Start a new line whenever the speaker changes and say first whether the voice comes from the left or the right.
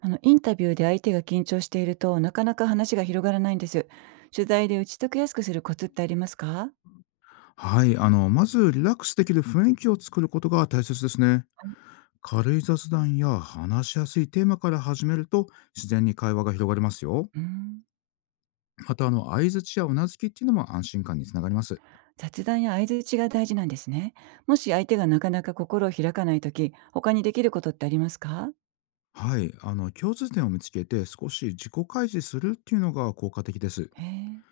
right: インタビューで相手が緊張していると、なかなか話が広がらないんです。取材で打ち解けやすくするコツってありますか？
left: はい、まずリラックスできる雰囲気を作ることが大切ですね。軽い雑談や話しやすいテーマから始めると自然に会話が広がりますよ。
right: うーん。
left: また、相槌やうなずきっていうのも安心感につながります。
right: 雑談や相槌が大事なんですね。もし相手がなかなか心を開かないとき、他にできることってありますか？
left: はい、共通点を見つけて少し自己開示するっていうのが効果的です。
right: へえ、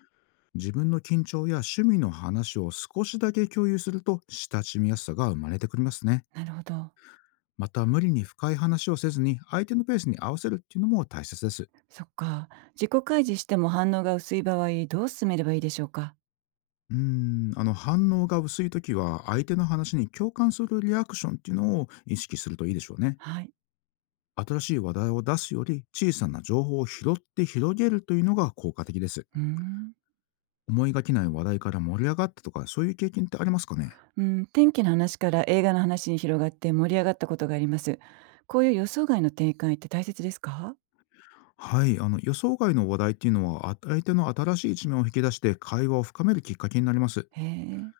left: 自分の緊張や趣味の話を少しだけ共有すると親しみやすさが生まれてくりますね。
right: なるほど。
left: また、無理に深い話をせずに相手のペースに合わせるっていうのも大切です。
right: そっか。自己開示しても反応が薄い場合、どう進めればいいでしょうか？
left: 反応が薄い時は、相手の話に共感するリアクションっていうのを意識するといいでしょうね。
right: はい。
left: 新しい話題を出すより、小さな情報を拾って広げるというのが効果的です。
right: うーん。
left: 思いがけない話題から盛り上がったとか、そういう経験ってありますかね？
right: うん、天気の話から映画の話に広がって盛り上がったことがあります。こういう予想外の展開って大切ですか？
left: はい、予想外の話題っていうのは、相手の新しい一面を引き出して会話を深めるきっかけになります。
right: へえ。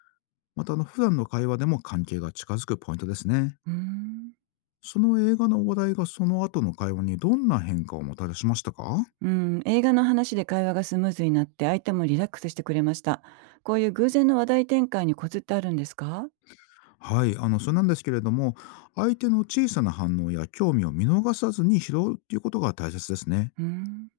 left: また普段の会話でも関係が近づくポイントですね。
right: うーん。
left: その映画の話題が、その後の会話にどんな変化をもたらしましたか？
right: うん、映画の話で会話がスムーズになって相手もリラックスしてくれました。こういう偶然の話題転換にコツってあるんですか？
left: はい、それなんですけれども、相手の小さな反応や興味を見逃さずに拾うっていうことが大切ですね。
right: うーん。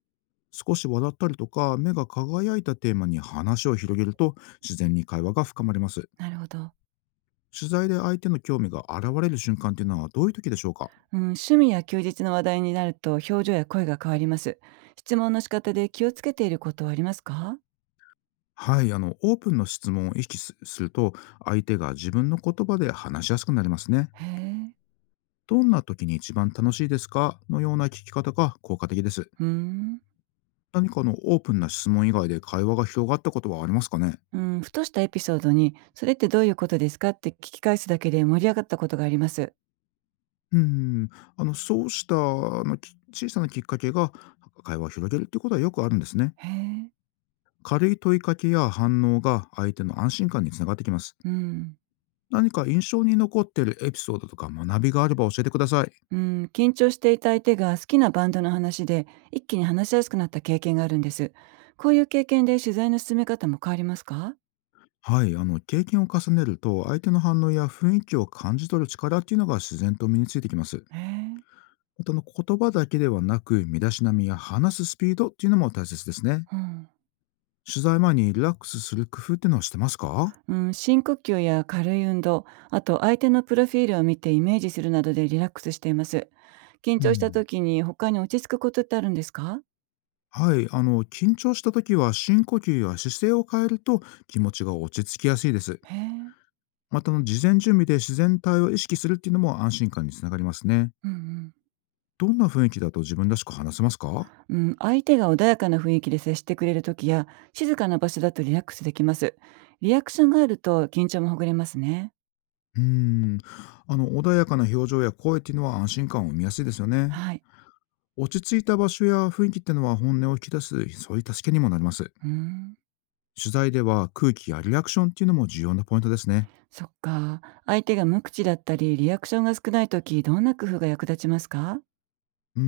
left: 少し笑ったりとか、目が輝いたテーマに話を広げると、自然に会話が深まります。
right: なるほど。
left: 取材で相手の興味が現れる瞬間っていうのは、どういう時でしょうか？
right: うん、趣味や休日の話題になると表情や声が変わります。質問の仕方で気をつけていることはありますか？
left: はい、オープンの質問を意識すすると、相手が自分の言葉で話しやすくなりますね。
right: へえ、
left: どんな時に一番楽しいですか、のような聞き方が効果的です。
right: うーん。
left: 何かオープンな質問以外で会話が広がったことはありますかね？
right: うん、ふとしたエピソードに、それってどういうことですかって聞き返すだけで盛り上がったことがあります。
left: うーん、そうした、小さなきっかけが会話を広げるっていうことはよくあるんですね。
right: へえ、
left: 軽い問いかけや反応が、相手の安心感につながってきます。
right: うん。
left: 何か印象に残っているエピソードとか、学びがあれば教えてください。
right: うん、緊張していた相手が好きなバンドの話で一気に話しやすくなった経験があるんです。こういう経験で取材の進め方も変わりますか？
left: はい、経験を重ねると、相手の反応や雰囲気を感じ取る力っていうのが自然と身についてきます。
right: へえ。
left: また、言葉だけではなく、身だしなみや話すスピードっていうのも大切ですね。
right: うん。
left: 取材前にリラックスする工夫っていうのはしてますか？
right: うん、深呼吸や軽い運動、あと相手のプロフィールを見てイメージするなどでリラックスしています。緊
left: う
right: 張した
left: ん。
right: 時に他に落ち着くことってあるんですか？
left: はい、緊張した時は、深呼吸や姿勢を変えると気持ちが落ち着きやすいです。
right: へえ。
left: また事前準備で自然体を意識するっていうのも、安心感につながりますね。
right: うんうん。
left: どんな雰囲気だと自分らしく話せますか？
right: うん、相手が穏やかな雰囲気で接してくれる時や静かな場所だとリラックスできます。リアクションがあると緊張もほぐれますね。
left: うーん、穏やかな表情や声っていうのは、安心感を生みやすいですよね。
right: はい。
left: 落ち着いた場所や雰囲気っていうのは、本音を引き出す、そういう助けにもなります。
right: うん。
left: 取材では、空気やリアクションっていうのも重要なポイントですね。
right: そっか。相手が無口だったり、リアクションが少ないとき、どんな工夫が役立ちますか？
left: うー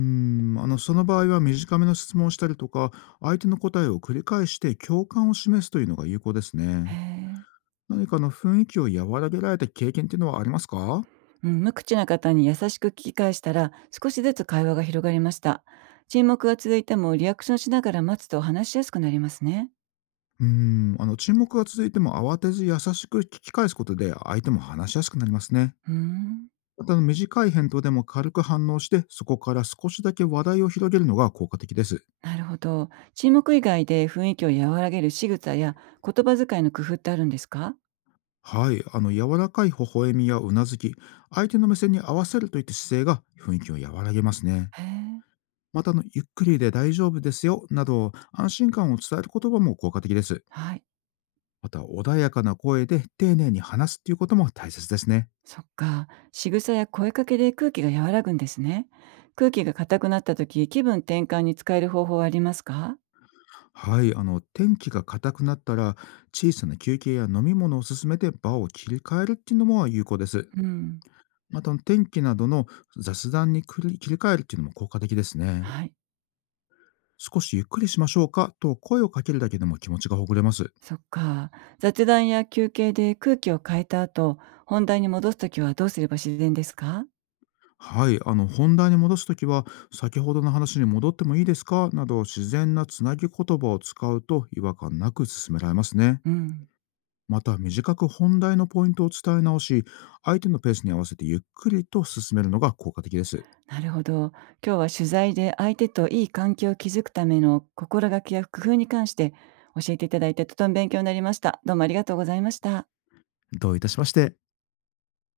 left: ん、その場合は短めの質問をしたりとか、相手の答えを繰り返して共感を示すというのが有効です
right: へ
left: ね。
right: え。
left: 何か雰囲気を和らげられた経験っていうのはありますか？
right: うん、無口な方に優しく聞き返したら、少しずつ会話が広がりました。沈黙が続いても、リアクションしながら待つと話しやすくなりますね。
left: 沈黙が続いても慌てず優しく聞き返すことで、相手も話しやすくなりますね。
right: うーん。
left: また短い返答でも軽く反応して、そこから少しだけ話題を広げるのが効果的です。
right: なるほど。沈黙以外で雰囲気を和らげる仕草や言葉遣いの工夫ってあるんですか？
left: はい、柔らかい微笑みやうなずき、相手の目線に合わせるといった姿勢が雰囲気を和らげますね。
right: へえ。
left: またゆっくりで大丈夫ですよなど、安心感を伝える言葉も効果的です。
right: はい。
left: また、穏やかな声で丁寧に話すということも大切ですね。
right: そっか。仕草や声かけで空気が和らぐんですね。空気が硬くなった時、気分転換に使える方法はありますか？
left: はい、天気が硬くなったら、小さな休憩や飲み物を勧めて場を切り替えるっていうのも有効です。
right: うん。
left: また、天気などの雑談に切り替えるっていうのも効果的ですね。
right: はい。
left: 少しゆっくりしましょうかと声をかけるだけでも、気持ちがほぐれます。
right: そっか。雑談や休憩で空気を変えた後、本題に戻す時はどうすれば自然ですか？
left: はい、本題に戻すときは、先ほどの話に戻ってもいいですかなど、自然なつなぎ言葉を使うと違和感なく進められますね。
right: うん。
left: また短く本題のポイントを伝え直し、相手のペースに合わせてゆっくりと進めるのが効果的です。
right: なるほど。今日は取材で相手といい関係を築くための心がけや工夫に関して教えていただいてとても勉強になりました。どうもありがとうございました。
left: どういたしまして。